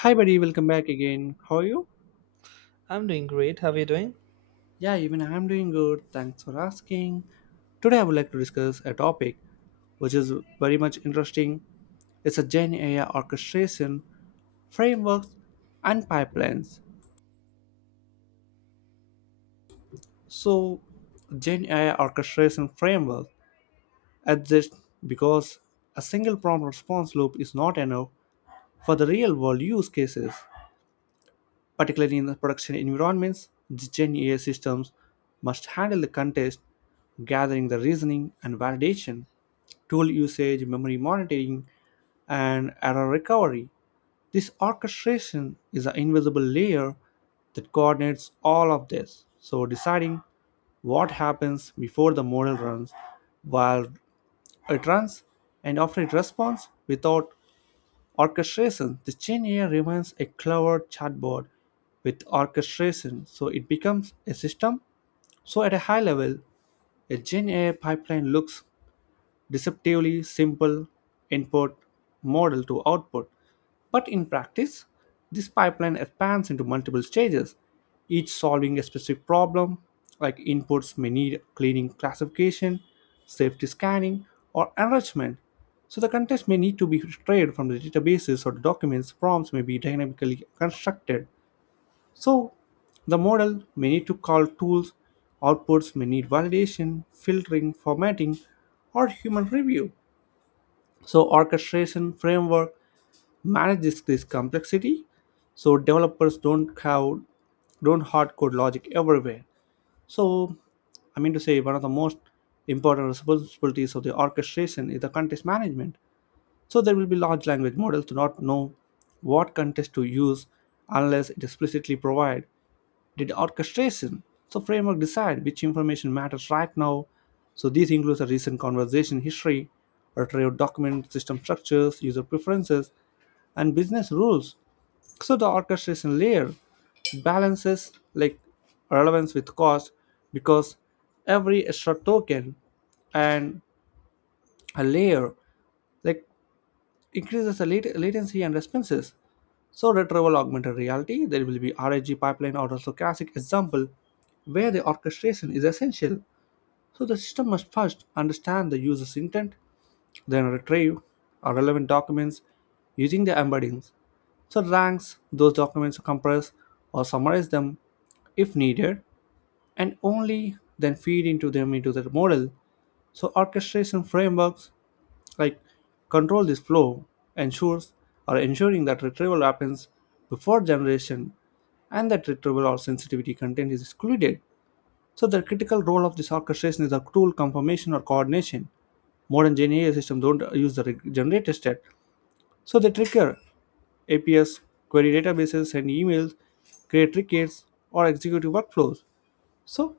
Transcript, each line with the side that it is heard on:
left: Hi, buddy, welcome back again. How are you?
right: I'm doing great. How are you doing?
left: Yeah, even I'm doing good. Thanks for asking. Today, I would like to discuss a topic which is very much interesting. It's a Gen AI orchestration frameworks and pipelines. So, Gen AI orchestration framework exists because a single prompt response loop is not enough for the real world use cases. Particularly in the production environments, the Gen AI systems must handle the context, gathering the reasoning and validation, tool usage, memory monitoring, and error recovery. This orchestration is an invisible layer that coordinates all of this. So, deciding what happens before the model runs, while it runs, and after it responds without orchestration, the Gen AI remains a clever chatbot. With orchestration, so it becomes a system. So at a high level, a gen ai pipeline looks deceptively simple: input, model, to output. But in practice, this pipeline expands into multiple stages, each solving a specific problem, like inputs may need cleaning classification, safety scanning, or enrichment. So the context may need to be retrieved from the databases or the documents. Prompts may be dynamically constructed. So the model may need to call tools, outputs may need validation, filtering, formatting, or human review. So orchestration framework manages this complexity. So developers don't hard code logic everywhere. So I mean to say, one of the most important responsibilities of the orchestration is the context management. So there will be large language models do not know what context to use unless it explicitly provide did orchestration. So framework decide which information matters right now. So these includes a recent conversation history, retrieved document, system structures, user preferences, and business rules. So the orchestration layer balances, like, relevance with cost, because every extra token and a layer like increases the latency and responses. So retrieval augmented reality, there will be RAG pipeline or also classic example where the orchestration is essential. So the system must first understand the user's intent, then retrieve or relevant documents using the embeddings. So ranks those documents, compress or summarize them if needed, and only then feed into them into the model. So orchestration frameworks, like, control this flow, ensures or ensuring that retrieval happens before generation, and that retrieval or sensitivity content is excluded. So the critical role of this orchestration is the tool confirmation or coordination. Modern Gen AI systems don't use the generated state, so they trigger APIs, query databases, and emails, create tickets, or executive workflows. So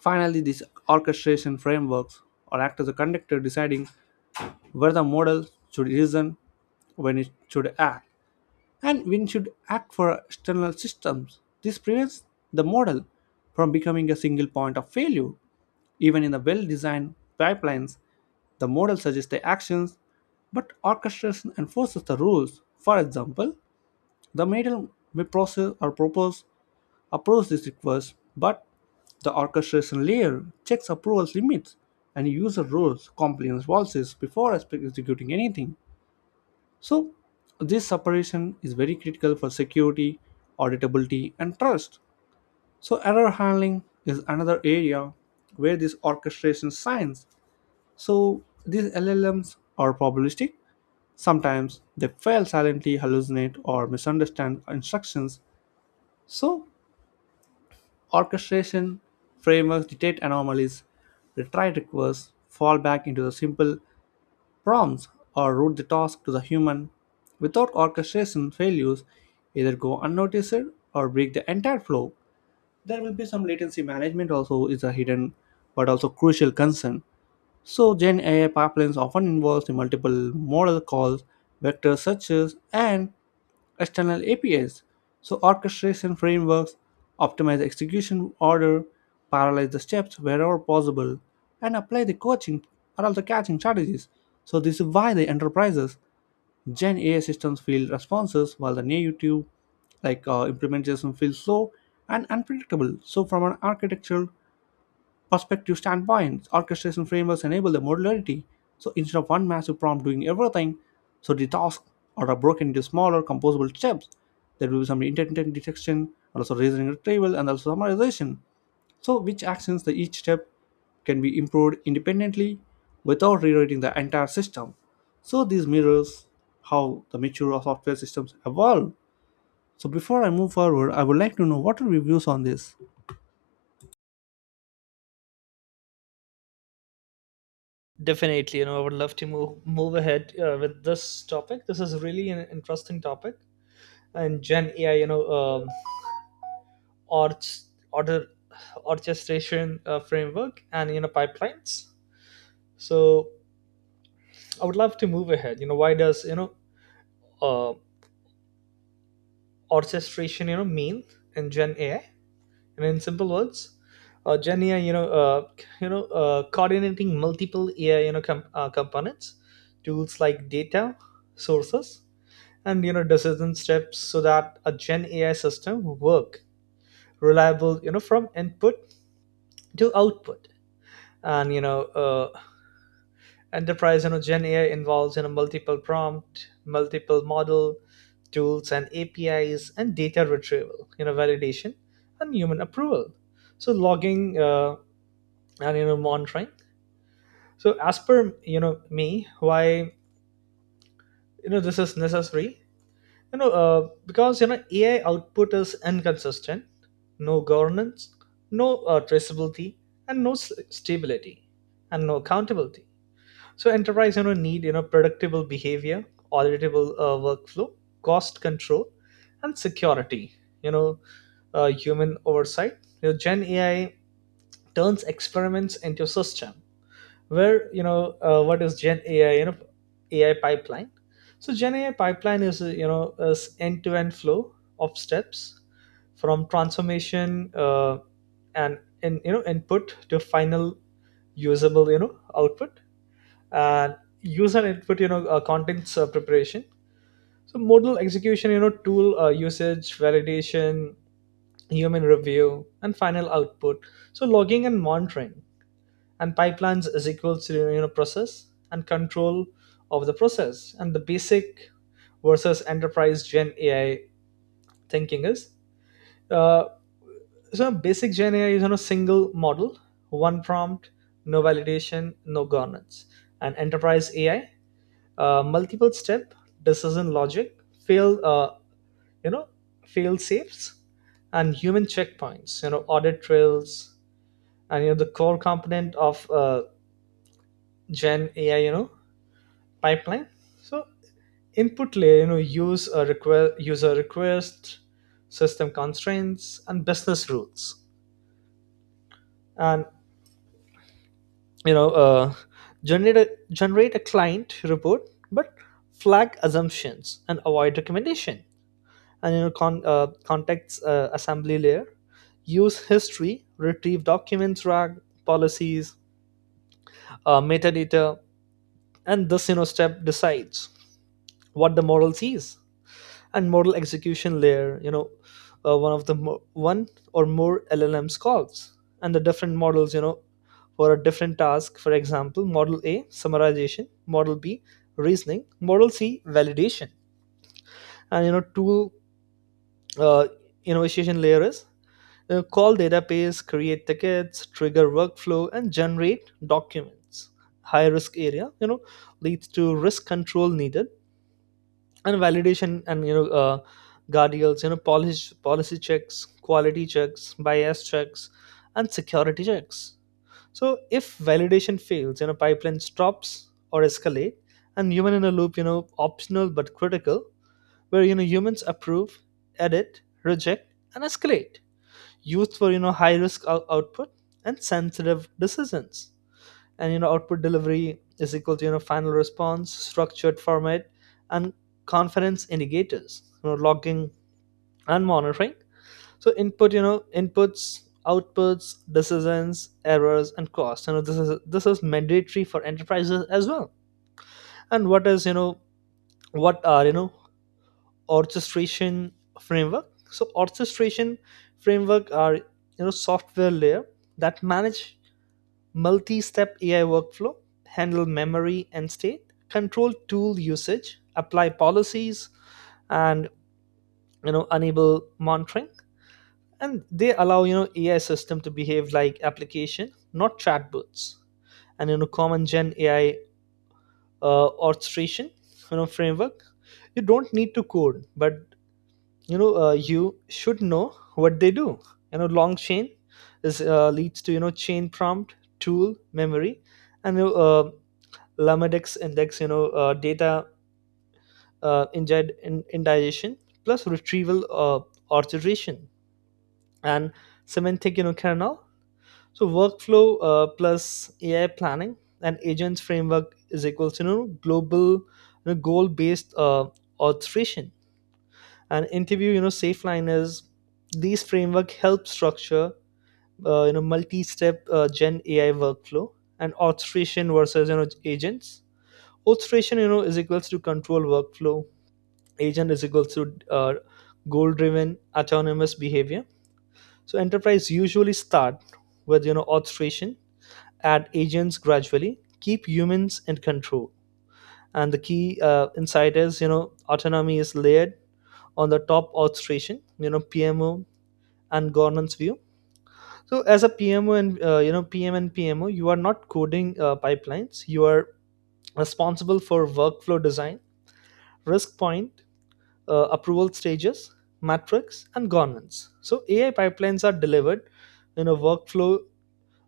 left: finally, these orchestration frameworks or act as a conductor, deciding where the model should reason, when it should act, and when it should act for external systems. This prevents the model from becoming a single point of failure. Even in the well designed pipelines, the model suggests the actions, but orchestration enforces the rules. For example, the model may process or propose approves this request, but the orchestration layer checks approval limits and user roles compliance policies before executing anything. So, this separation is very critical for security, auditability, and trust. So, error handling is another area where this orchestration shines. So, these LLMs are probabilistic. Sometimes they fail silently, hallucinate, or misunderstand instructions. So, orchestration frameworks detect anomalies, retry requests, fall back into the simple prompts, or route the task to the human. Without orchestration, failures either go unnoticed or break the entire flow. There will be some latency management also is a hidden but also crucial concern. So Gen AI pipelines often involves the multiple model calls, vector searches, and external APIs. So orchestration frameworks optimize execution order, parallelize the steps wherever possible, and apply the coaching or also catching strategies. So this is why the enterprises Gen AI systems feel responses while the native like implementation feels slow and unpredictable. So from an architectural perspective standpoint, orchestration frameworks enable the modularity. So instead of one massive prompt doing everything, so the tasks are broken into smaller composable steps. There will be some intent detection, also reasoning retrieval, and also summarization. So, which actions the each step can be improved independently without rewriting the entire system. So, this mirrors how the mature software systems evolve. So, before I move forward, I would like to know, what are your views on this?
right: Definitely, you know, I would love to move ahead with this topic. This is really an interesting topic, and Gen AI, you know, orch, order orchestration framework and you know pipelines. So I would love to move ahead. You know, why does you know uh, orchestration you know mean in Gen AI? And in simple words, Gen AI, you know, coordinating multiple AI, you know, components, tools like data sources and you know decision steps so that a gen ai system work reliable you know from input to output and you know enterprise you know gen ai involves you know multiple prompt multiple model tools and apis and data retrieval you know validation and human approval so logging and you know monitoring so as per you know me why you know this is necessary you know because you know ai output is inconsistent, no governance, no traceability and stability and no accountability so enterprise you know need you know predictable behavior auditable workflow cost control and security you know human oversight your gen ai turns experiments into system where you know what is gen ai you know ai pipeline so gen ai pipeline is you know is end-to-end flow of steps from transformation uh, and in you know input to final usable you know output and user input you know contents preparation so modal execution you know tool usage validation human review and final output so logging and monitoring and pipelines is equal to you know process and control of the process and the basic versus enterprise gen ai thinking is uh, so basic gen ai is on a single model, one prompt, no validation, no governance, and enterprise ai multiple step decision logic fail you know fail safes and human checkpoints you know audit trails and you know the core component of gen ai you know pipeline. So input layer, you know, user request, system constraints, and business rules, and you know, generate a client report, but flag assumptions and avoid recommendation. And you know, context assembly layer, use history, retrieve documents, rag policies, metadata, and this you know step decides what the model sees and model execution layer you know one of the mo- one or more llms calls and the different models you know for a different task, for example model a summarization, model b reasoning, model c validation, and you know tool uh, innovation layer is you know, call database, create tickets, trigger workflow and generate documents, high risk area you know leads to risk control needed and validation and you know guardrails you know policy checks, quality checks, bias checks, and security checks. So if validation fails you know pipeline stops or escalate and human in a loop you know optional but critical where you know humans approve, edit, reject, and escalate, used for you know output and sensitive decisions and you know output delivery is equal to you know final response structured format and confidence indicators you know logging and monitoring so input you know inputs, outputs, decisions, errors and costs you know this is mandatory for enterprises as well. And what is you know what are you know orchestration framework, so orchestration framework are you know software layer that manage multi-step AI workflow, handle memory and state, control tool usage, apply policies, and you know enable monitoring. And they allow you know AI system to behave like application, not chatbots. And you know common Gen AI orchestration you know framework. You don't need to code, but you know you should know what they do. You know long chain is leads to you know chain prompt, tool, memory, and you know, Lamadex index, you know, data indigestion plus retrieval orchestration and semantic, you know, kernel. So workflow plus AI planning and agents framework is equals to, you know, global you know, goal-based orchestration and interview, you know, safe liners. These framework help structure, you know, multi-step Gen AI workflow. And orchestration versus, you know, agents: orchestration you know is equals to control workflow, agent is equals to uh, goal driven autonomous behavior. So enterprise usually start with you know orchestration, add agents gradually, keep humans in control, and the key insight is you know autonomy is layered on the top orchestration you know pmo and governance view. So as a pmo and you know pm and pmo, you are not coding pipelines, you are responsible for workflow design, risk point, approval stages, metrics, and governance. So AI pipelines are delivered in a workflow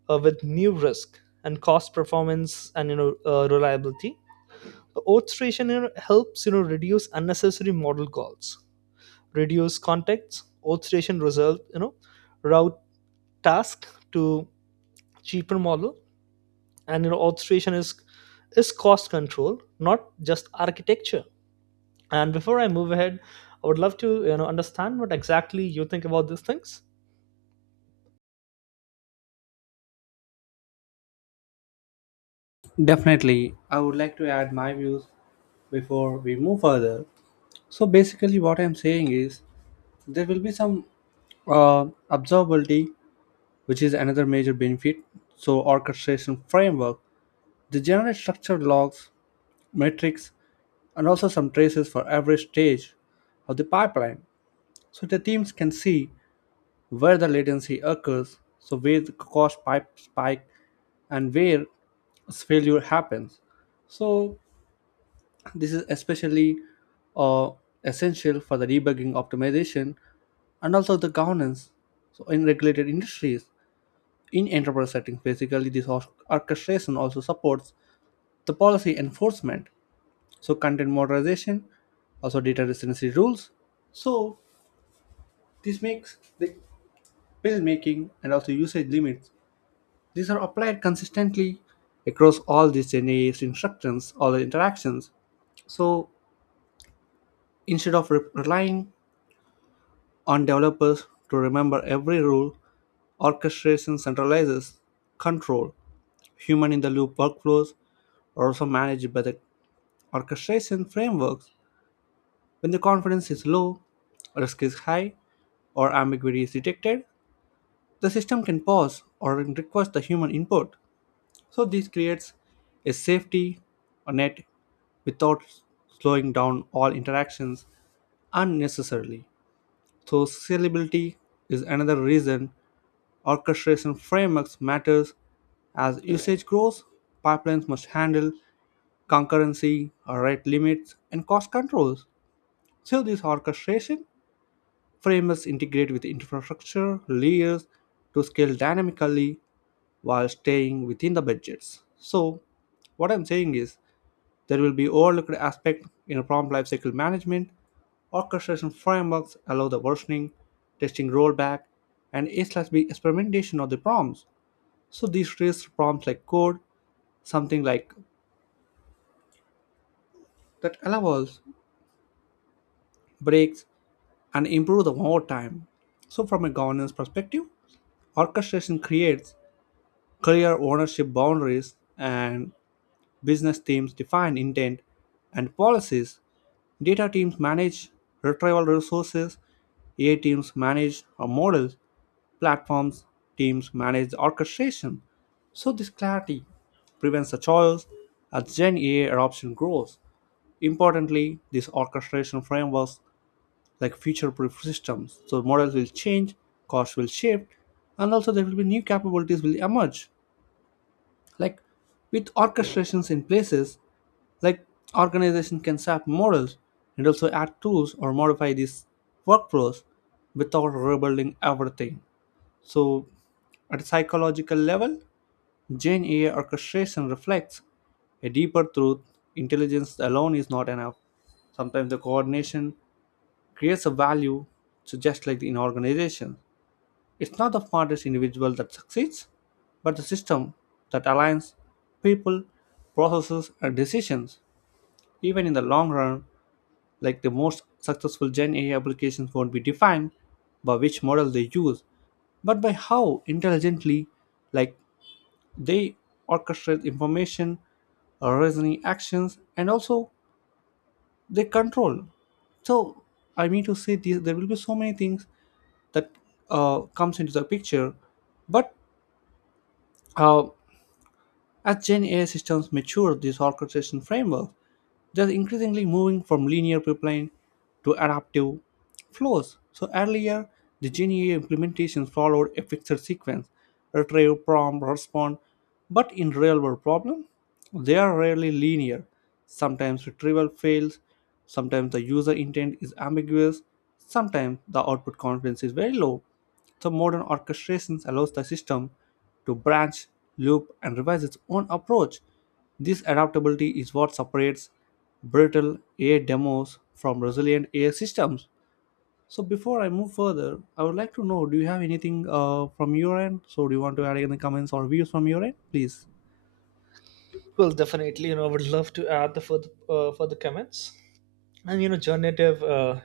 right: with new risk and cost performance and you know reliability. Orchestration you know, helps you know reduce unnecessary model calls, reduce contexts. Orchestration result you know route task to cheaper model, and you know orchestration is cost control, not just architecture. And before I move ahead, I would love to you know understand what exactly you think about these things.
left: Definitely, I would like to add my views before we move further. So, basically, what I'm saying is there will be some observability, which is another major benefit. So, orchestration framework, they generate structured logs, metrics, and also some traces for every stage of the pipeline, so the teams can see where the latency occurs, so where the cost pipe spike, and where failure happens. So this is especially uh, essential for the debugging optimization and also the governance. So in regulated industries, in enterprise settings, basically this orchestration also supports the policy enforcement, so content moderation, also data residency rules. So this makes the bill making and also usage limits, these are applied consistently across all these NAS instructions, all the interactions. So instead of relying on developers to remember every rule, orchestration centralizes control. Human in the loop workflows are also managed by the orchestration frameworks when the confidence is low, risk is high, or ambiguity is detected. The system can pause or request the human input, so this creates a safety net without slowing down all interactions unnecessarily. So scalability is another reason orchestration frameworks matters. As usage grows, pipelines must handle concurrency, rate limits, and cost controls. So these orchestration frameworks integrate with infrastructure layers to scale dynamically while staying within the budgets. So, what I'm saying is there will be overlooked aspect in a prompt lifecycle management. Orchestration frameworks allow the versioning, testing rollback, and A/B experimentation of the prompts. So these raise prompts like code, something like that allows breaks and improve the over time. So from a governance perspective, orchestration creates clear ownership boundaries, and business teams define intent and policies. Data teams manage retrieval resources. AI teams manage our models. Platforms teams manage the orchestration. So this clarity prevents the choice as Gen AI adoption grows. Importantly, these orchestration frameworks like future-proof systems. So models will change, costs will shift, and also there will be new capabilities will emerge. Like with orchestrations in places, like organizations can sap morals and also add tools or modify these workflows without rebuilding everything. So at a psychological level, Gen AI orchestration reflects a deeper truth. Intelligence alone is not enough. Sometimes the coordination creates a value, so just like in organization. It's not the smartest individual that succeeds, but the system that aligns people, processes, and decisions. Even in the long run, like the most successful Gen AI applications won't be defined by which model they use, but by how intelligently, like, they orchestrate information, reasoning actions, and also they control. So I mean to say this, there will be so many things that comes into the picture, but uh, as Gen AI systems mature, these orchestration frameworks they're increasingly moving from linear pipeline to adaptive flows. So earlier, the GNA implementations followed a fixed sequence: retrieve, prompt, respond, but in real-world problem, they are rarely linear. Sometimes retrieval fails, sometimes the user intent is ambiguous, sometimes the output confidence is very low. So modern orchestrations allows the system to branch, loop, and revise its own approach. This adaptability is what separates brittle AI demos from resilient AI systems. So before I move further, I would like to know: do you have anything from your end? So do you want to add any comments or views from your end, please?
right: Well, definitely, you know, I would love to add the further further comments. And you know, generative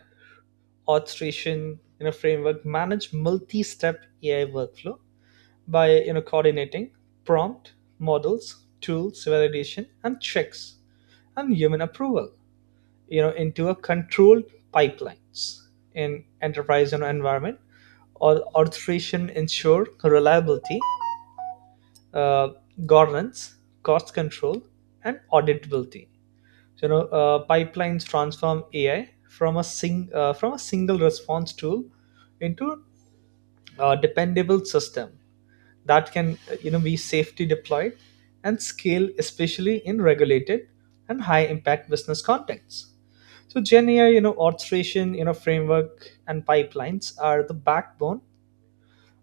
right: orchestration you know framework manage multi-step AI workflow by you know coordinating prompt, models, tools, validation, and checks and human approval. You know, into a controlled pipelines in enterprise you know, environment or orchestration ensure reliability, uh, governance, cost control, and auditability. So, you know, pipelines transform AI from a single response tool into a dependable system that can you know be safely deployed and scale, especially in regulated and high impact business contexts. So, Gen AI, you know, orchestration, you know, framework and pipelines are the backbone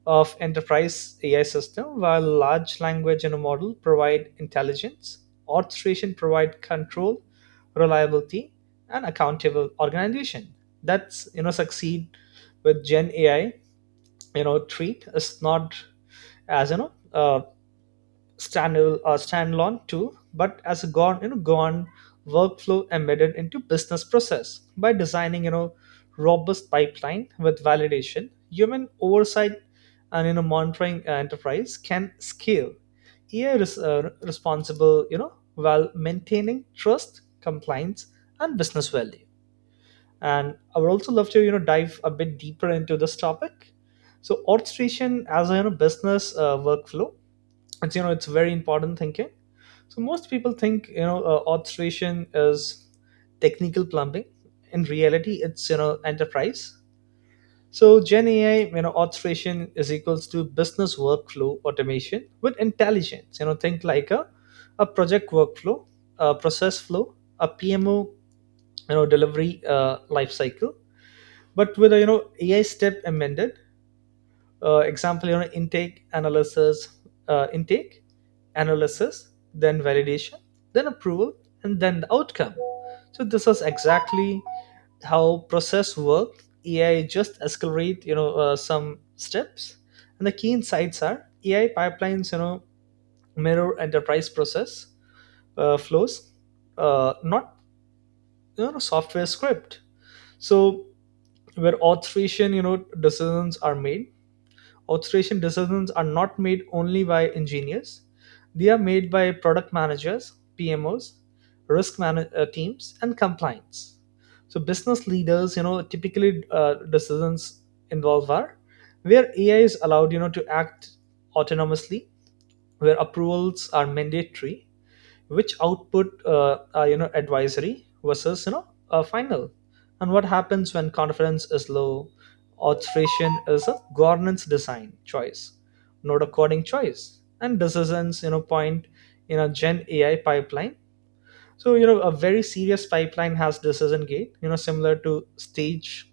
right: of enterprise AI system, while large language and a model provide intelligence, orchestration provide control, reliability, and accountable organization. That's you know succeed with Gen AI. You know treat is not as you know standalone tool, but as a gone you know gone workflow embedded into business process by designing you know robust pipeline with validation, human oversight, and you know monitoring enterprise can scale. AI is responsible you know while maintaining trust, compliance, and business value. And I would also love to you know dive a bit deeper into this topic. So orchestration as a you know, business workflow, it's you know it's very important thinking. So most people think you know orchestration is technical plumbing, in reality it's you know enterprise. So gen ai you know orchestration is equals to business workflow automation with intelligence, you know think like a project workflow, a process flow, a pmo you know delivery life cycle, but with a you know ai step amended, example you know intake analysis, then validation, then approval, and then the outcome. So this is exactly how process work, ai just accelerate you know some steps. And the key insights are ai pipelines you know mirror enterprise process flows, not you know software script. So where authorization you know decisions are made: authorization decisions are not made only by engineers. They are made by product managers, PMOs, teams, and compliance. So business leaders, you know, typically decisions involved are where AI is allowed, you know, to act autonomously, where approvals are mandatory, which output are you know advisory versus you know final, and what happens when confidence is low. Authorization is a governance design choice, not a coding choice, and decisions you know point in a gen ai pipeline. So you know a very serious pipeline has decision gate you know similar to stage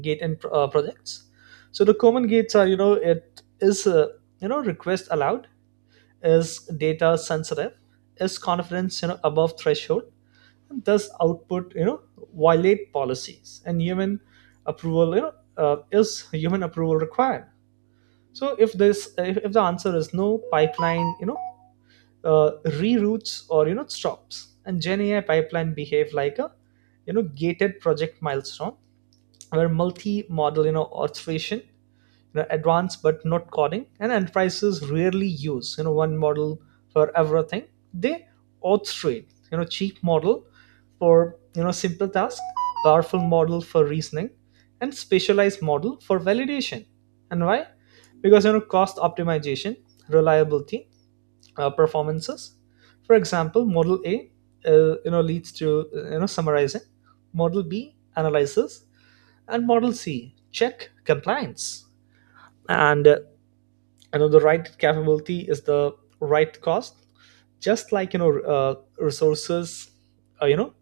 right: gate in projects. So the common gates are you know it is you know request allowed, is data sensitive, is confidence you know above threshold, and does output you know violate policies, and human approval you know is human approval required. So if this if the answer is no, pipeline you know uh, reroutes or you know stops, and gen ai pipeline behave like a you know gated project milestone. Where multi-model you know orchestration you know, advanced but not coding. And enterprises rarely use you know one model for everything. They orchestrate you know cheap model for you know simple task, powerful model for reasoning, and specialized model for validation. And why? Because you know cost optimization, reliability, performances. For example, model A you know leads to you know summarizing, model B analyzes, and model C check compliance. And uh, and the right capability is the right cost, just like you know resources you know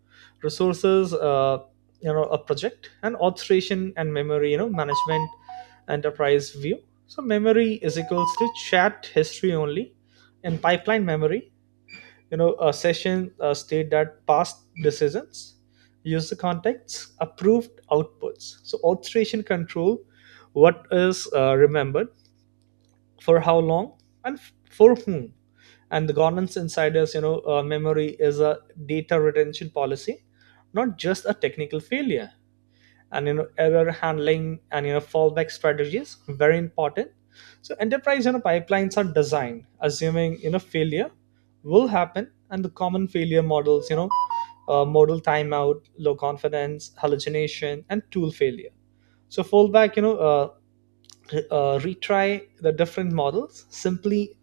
right: resources you know a project, and authorization and memory you know management, enterprise view. So memory is equals to chat history only, and pipeline memory you know a session state that past decisions, user contexts, approved outputs, so authorization control what is remembered, for how long, and for whom. And the governance insiders you know memory is a data retention policy, not just a technical failure. And you know error handling and you know fallback strategies very important. So enterprise you know pipelines are designed assuming you know failure will happen, and the common failure models you know modal timeout, low confidence, hallucination, and tool failure. So fallback you know retry the different models, simply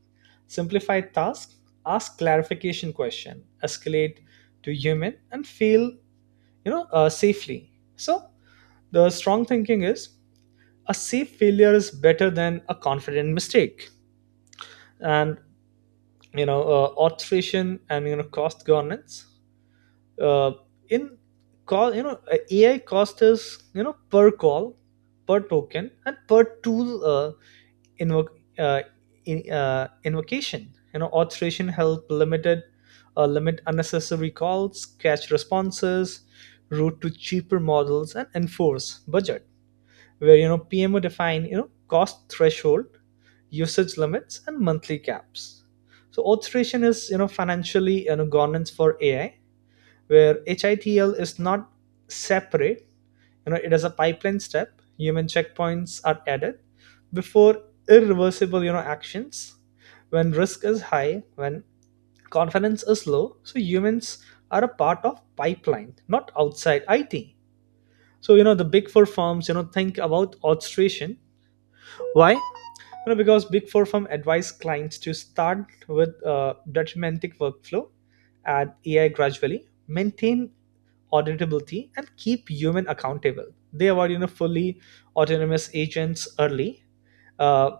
right: simplify task, ask clarification question, escalate to human, and fail you know safely. So the strong thinking is a safe failure is better than a confident mistake. And you know automation and you know cost governance, uh, in call you know ai cost is you know per call, per token, and per tool uh, invoc uh, invocation. You know, authorization help limit unnecessary calls, catch responses, route to cheaper models, and enforce budget. Where you know PMO define you know cost threshold, usage limits, and monthly caps. So authorization is you know financially you know governance for AI, where HITL is not separate you know, it is a pipeline step. Human checkpoints are added before irreversible, you know, actions. When risk is high, when confidence is low, so humans are a part of pipeline, not outside IT. So you know, the big four firms, you know, think about orchestration. Why? You know, because big four firm advise clients to start with a deterministic workflow, add AI gradually, maintain auditability and keep human accountable. They award you know fully autonomous agents early, uh,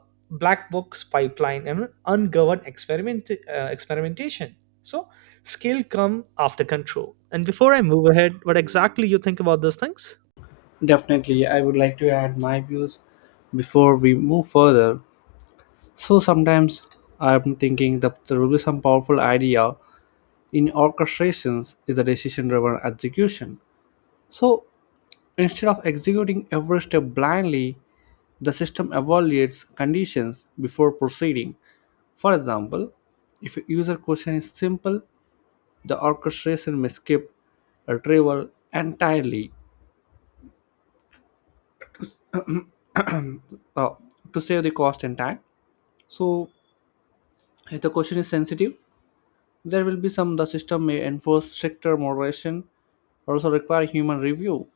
right: black box pipeline, and ungoverned experimentation. So skill come after control. And before I move ahead, what exactly you think about those things?
left: Definitely, I would like to add my views before we move further. So sometimes I'm thinking that there will be some powerful idea in orchestrations is the decision-driven execution. So instead of executing every step blindly, the system evaluates conditions before proceeding. For example, if a user question is simple, the orchestration may skip retrieval entirely, uh, to save the cost and time. So, if the question is sensitive, there will be some the system may enforce stricter moderation, also require human review.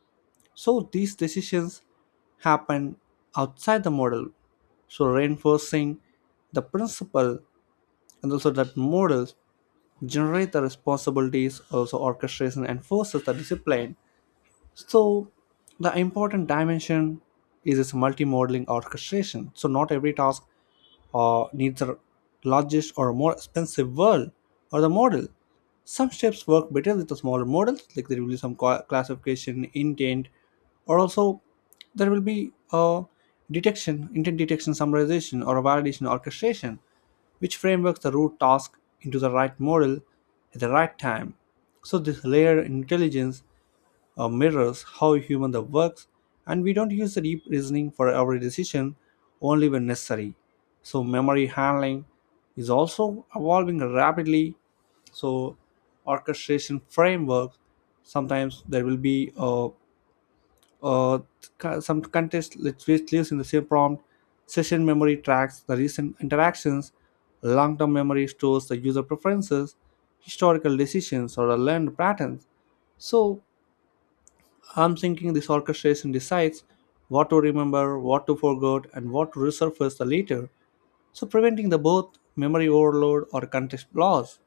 left: So, these decisions happen outside the model. So, reinforcing the principle and also that models generate the responsibilities, also orchestration enforces the discipline. So, the important dimension is its multi-modeling orchestration. So, not every task needs the largest or more expensive world or the model. Some steps work better with the smaller models, like there will be some classification, intent, or also there will be a detection, intent detection, summarization, or a validation orchestration, which frameworks the root task into the right model at the right time. So this layer intelligence mirrors how human that works, and we don't use the deep reasoning for every decision, only when necessary. So memory handling is also evolving rapidly. So orchestration framework, sometimes there will be uh, some context which lives in the same prompt. Session memory tracks the recent interactions, long-term memory stores the user preferences, historical decisions, or the learned patterns. So I'm thinking this orchestration decides what to remember, what to forget, and what to resurface the later, so preventing the both memory overload or context loss.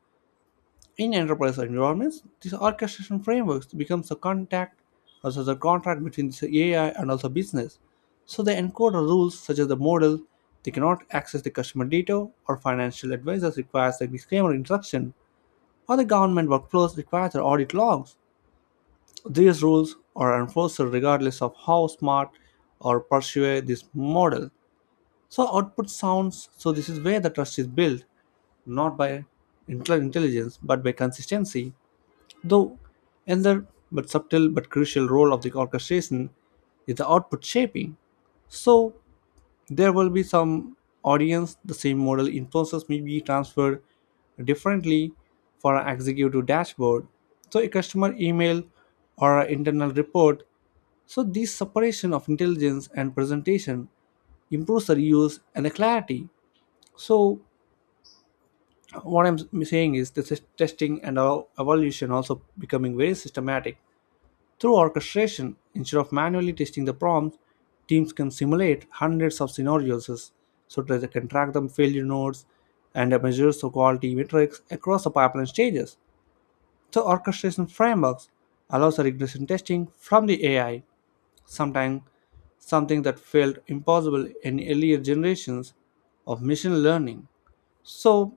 left: In enterprise environments, these orchestration frameworks becomes the contact, also the contract between the AI and also business. So they encode the rules such as the model. They cannot access the customer data, or financial advisors requires the disclaimer instruction, or the government workflows requires the audit logs. These rules are enforced regardless of how smart or persuasive this model. So output sounds. So this is where the trust is built, not by intelligence but by consistency. Though another, but subtle but crucial role of the orchestration is the output shaping. So there will be some audience, the same model influences may be transferred differently for an executive dashboard, so a customer email or an internal report. So this separation of intelligence and presentation improves the reuse and the clarity. So what I'm saying is, this is testing and our evolution also becoming very systematic through orchestration. Instead of manually testing the prompts, teams can simulate hundreds of scenarios so that they can track the failure nodes and measure the quality metrics across the pipeline stages. So orchestration frameworks allows the regression testing from the AI, sometimes something that felt impossible in earlier generations of machine learning. So,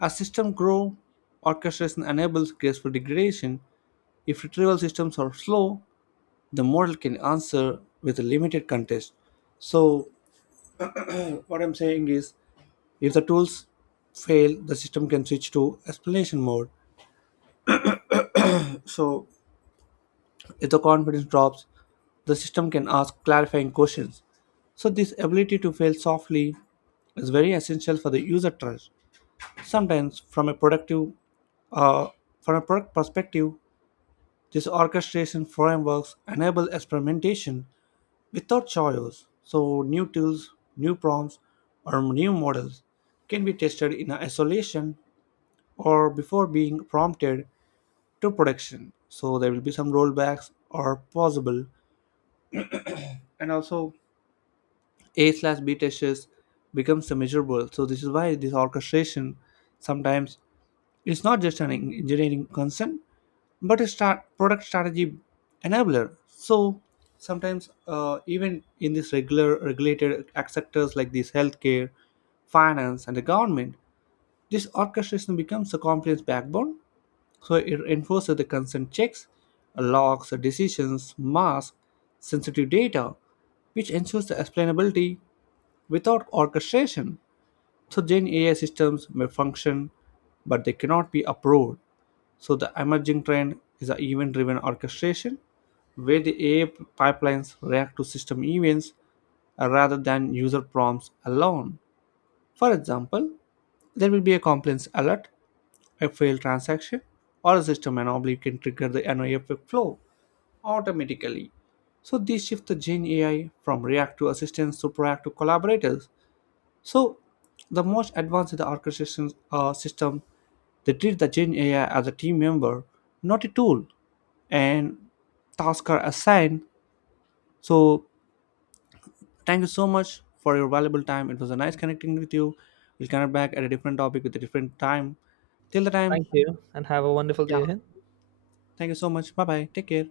left: as systems grow, orchestration enables graceful degradation. If retrieval systems are slow, the model can answer with a limited context. So, what I'm saying is, if the tools fail, the system can switch to explanation mode. So, if the confidence drops, the system can ask clarifying questions. So, this ability to fail softly is very essential for the user trust. Sometimes, from a productive, uh, from a product perspective, these orchestration frameworks enable experimentation without choice. So, new tools, new prompts, or new models can be tested in isolation or before being prompted to production. So, there will be some rollbacks are possible, and also A slash B tests becomes measurable. So, this is why this orchestration sometimes is not just an engineering concern but a start product strategy enabler. So sometimes even in these regular regulated sectors like these healthcare, finance, and the government, this orchestration becomes a compliance backbone. So it enforces the consent checks, logs, decisions, masks, sensitive data, which ensures the explainability without orchestration. So Gen AI systems may function, but they cannot be approved. So the emerging trend is a event-driven orchestration, where the AI pipelines react to system events, rather than user prompts alone. For example, there will be a compliance alert, a failed transaction, or a system anomaly can trigger the NOAF flow automatically. So this shifts the Gen AI from reactive assistants to proactive collaborators. So, the most advanced in the orchestration system, they treat the Gen AI as a team member, not a tool, and tasks are assigned. So, thank you so much for your valuable time. It was a nice connecting with you. We'll connect back at a different topic with a different time. Till the time,
right: Thank you and have a wonderful day
left: yeah.
right: ahead.
left: Thank you so much. Bye bye. Take care.